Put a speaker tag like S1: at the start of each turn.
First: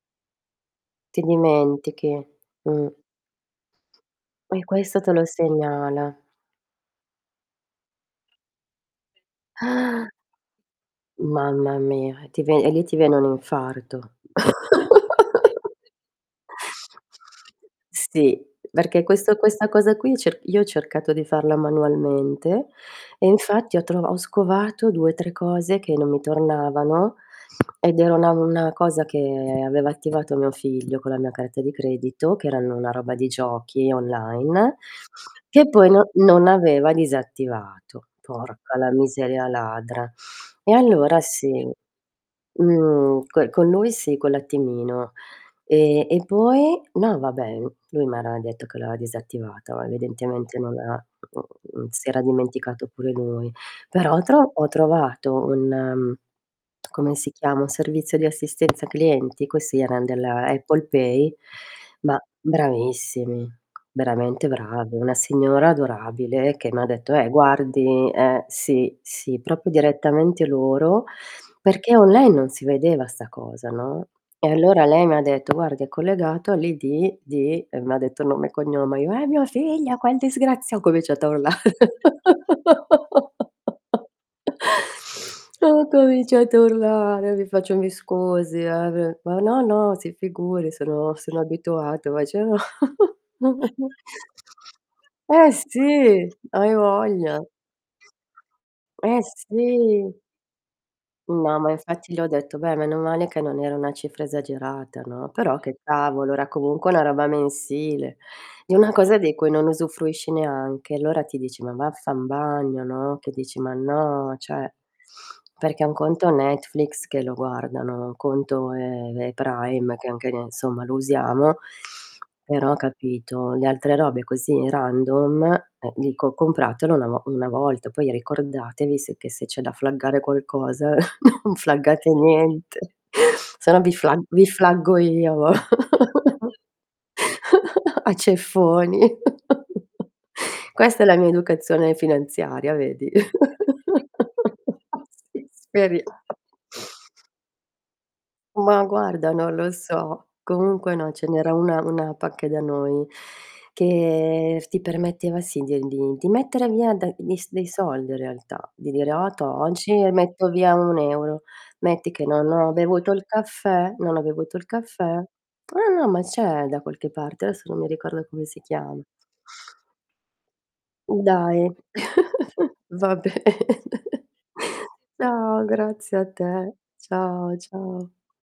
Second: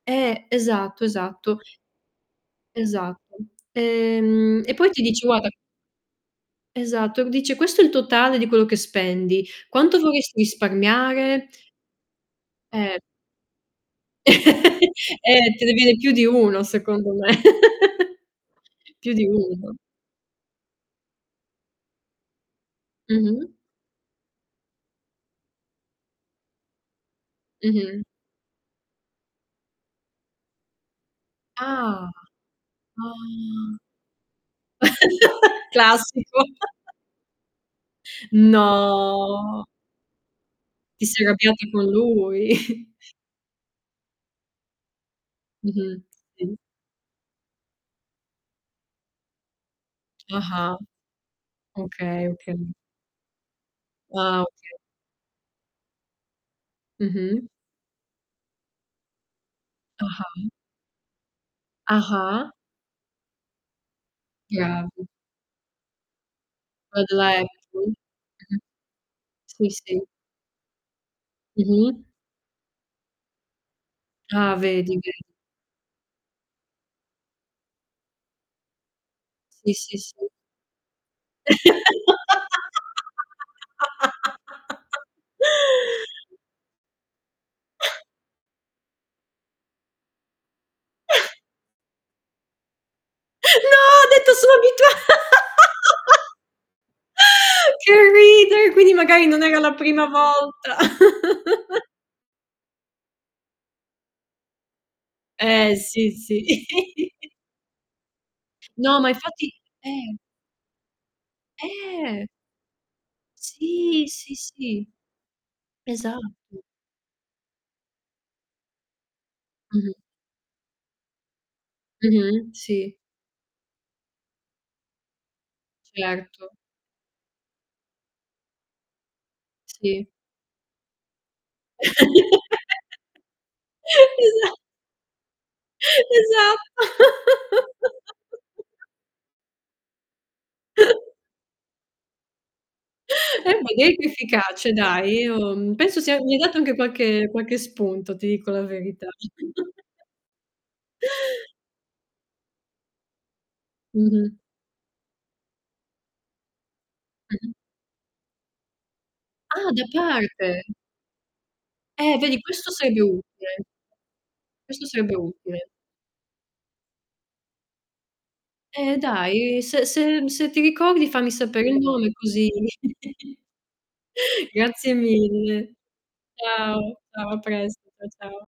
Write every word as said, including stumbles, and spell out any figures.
S1: Eh, esatto,
S2: Ti
S1: esatto.
S2: dimentichi. Mh.
S1: Esatto.
S2: E
S1: Ehm, e poi
S2: questo
S1: ti
S2: te lo
S1: dice guada
S2: segnala.
S1: Esatto. Uhm, dice: "Questo è il totale di quello che spendi. Quanto
S2: Ah!
S1: vorresti risparmiare?"
S2: Mamma mia, e ti ve e lì ti
S1: Eh.
S2: viene un infarto.
S1: Eh, te ne viene più di uno secondo me.
S2: Sì. Perché
S1: Più di
S2: questo questa
S1: uno.
S2: cosa qui, cer io ho cercato di farla manualmente e
S1: Mh-mh.
S2: infatti ho trova ho scovato due tre cose che non mi tornavano, ed
S1: Mh-mh.
S2: era una una cosa che aveva attivato mio figlio con la mia carta di
S1: Ah.
S2: credito, che erano una roba di
S1: Ah.
S2: giochi online, che poi no
S1: Classico.
S2: non aveva disattivato. Porca la miseria
S1: No.
S2: ladra. E
S1: Ti
S2: allora
S1: sei arrabbiato
S2: sì.
S1: con lui.
S2: Mhmm, coi co' lui sì quell'attimino.
S1: Mh-mh,
S2: Ehm, e
S1: sì.
S2: poi no, vabbè, uhm, lui ara detto che la avea disattivata, evidentemente non
S1: Ah-ah.
S2: la ha si era
S1: Okay, okay.
S2: dimenticato pure lui. Però
S1: Ah,
S2: tro ho
S1: oka.
S2: trovato un uhm, come si
S1: Mh-mh.
S2: chiama? Un servizio di assistenza clienti. Questi eran
S1: Ah-ah.
S2: della
S1: Mh.
S2: Apple Pay, ma
S1: Ah-ah.
S2: bravissimi, veramente bravi.
S1: Chiaro.
S2: Una signora adorabile che m'ha
S1: Vai
S2: detto "Eh,
S1: dalla Apple.
S2: guardi" eh,
S1: Mh-mh.
S2: sì, sì,
S1: Sì,
S2: propio
S1: sì.
S2: direttamente loro, perché
S1: Mh-mh.
S2: online non si vedeva 'sta cosa, no, e
S1: Ah,
S2: allora
S1: vedi
S2: lei
S1: ve
S2: m'ha detto: "Guardi è collegato all'I-D di" e m'ha detto nome e cognome. Io: "È mio
S1: Sì,
S2: figlio,
S1: sì,
S2: che
S1: sì.
S2: disgrazia" Co vece [unintelligible] là. Ho cominciato a urlare. Li faccio: "Mi scusi, eh, v" "Ma no, no, si figuri. Sono sono abituato." [unintelligible] no
S1: No, ha detto: "Sò abitua"
S2: Eh, sì, hai voglia.
S1: Che ridere, quindi
S2: Eh,
S1: magari non era la prima
S2: sì.
S1: volta.
S2: No, ma infatti gli ho detto: "Beh, meno male che non era una cifra esagerata, no?" Però
S1: Eh,
S2: che
S1: sì,
S2: cavolo,
S1: sì.
S2: era comunque una roba mensile. Di una
S1: No, ma
S2: cosa di cui
S1: infatti
S2: non
S1: eh [unintelligible]
S2: usufruisci neanche. Allora ti dici: "Ma vaffa n'
S1: Eh.
S2: bagno, no?" Che dici: "Ma
S1: Sì,
S2: no,
S1: sì,
S2: ceh."
S1: sì.
S2: Perché un conto è
S1: Esatto.
S2: Netflix che lo guardano. Un conto è è Prime,
S1: Mh-mh.
S2: che anche ne somma lo usiamo.
S1: Mh-mh.
S2: Però
S1: Sì.
S2: capito, le altre robe così random, eh. Dico:
S1: Certo.
S2: "Compratelo na vo una volta, poi ricordatevi se che se c'è da
S1: Sì.
S2: flaggare qualcosa, u flaggate niente. Se no, vi flag vi
S1: Esa
S2: flaggo io a vo
S1: Esa
S2: a ceffoni." Questa è la mia educazione finanziaria, vedi.
S1: [unintelligible] efficace
S2: Ah,
S1: dai. Io
S2: sì,
S1: penso
S2: speria
S1: sia mi hai dato anche qualche qualche spunto, ti dico la
S2: Ma
S1: verità.
S2: guarda, non lo so. Comunque no, ce n'era una una pacche da noi,
S1: Mh-mh.
S2: che f ti permetteva sì, di e n di di mettere via da dis
S1: Mh-mh.
S2: dei solde realtà. Di dire: "Ah, tò,
S1: Ah, da
S2: occi ne metto
S1: parte?
S2: via un euro." Metti
S1: Eh,
S2: che
S1: vedi
S2: non
S1: questo
S2: ho
S1: seebbe
S2: bevuto il
S1: utile.
S2: caffè non ho bevuto il
S1: Questo sarebbe
S2: caffè
S1: utile.
S2: No, no, ma c'è da qualche parte, adesso non mi ricordo come si
S1: Eh,
S2: chiam
S1: dai, se se, mhmm, se ti ricordi fammi sapere
S2: Dai.
S1: il nome così
S2: Va ben
S1: Grazie
S2: No,
S1: mille.
S2: grazie a te.
S1: Ciao, ciao, a
S2: Ciao,
S1: presto.
S2: ciao.
S1: Ciao.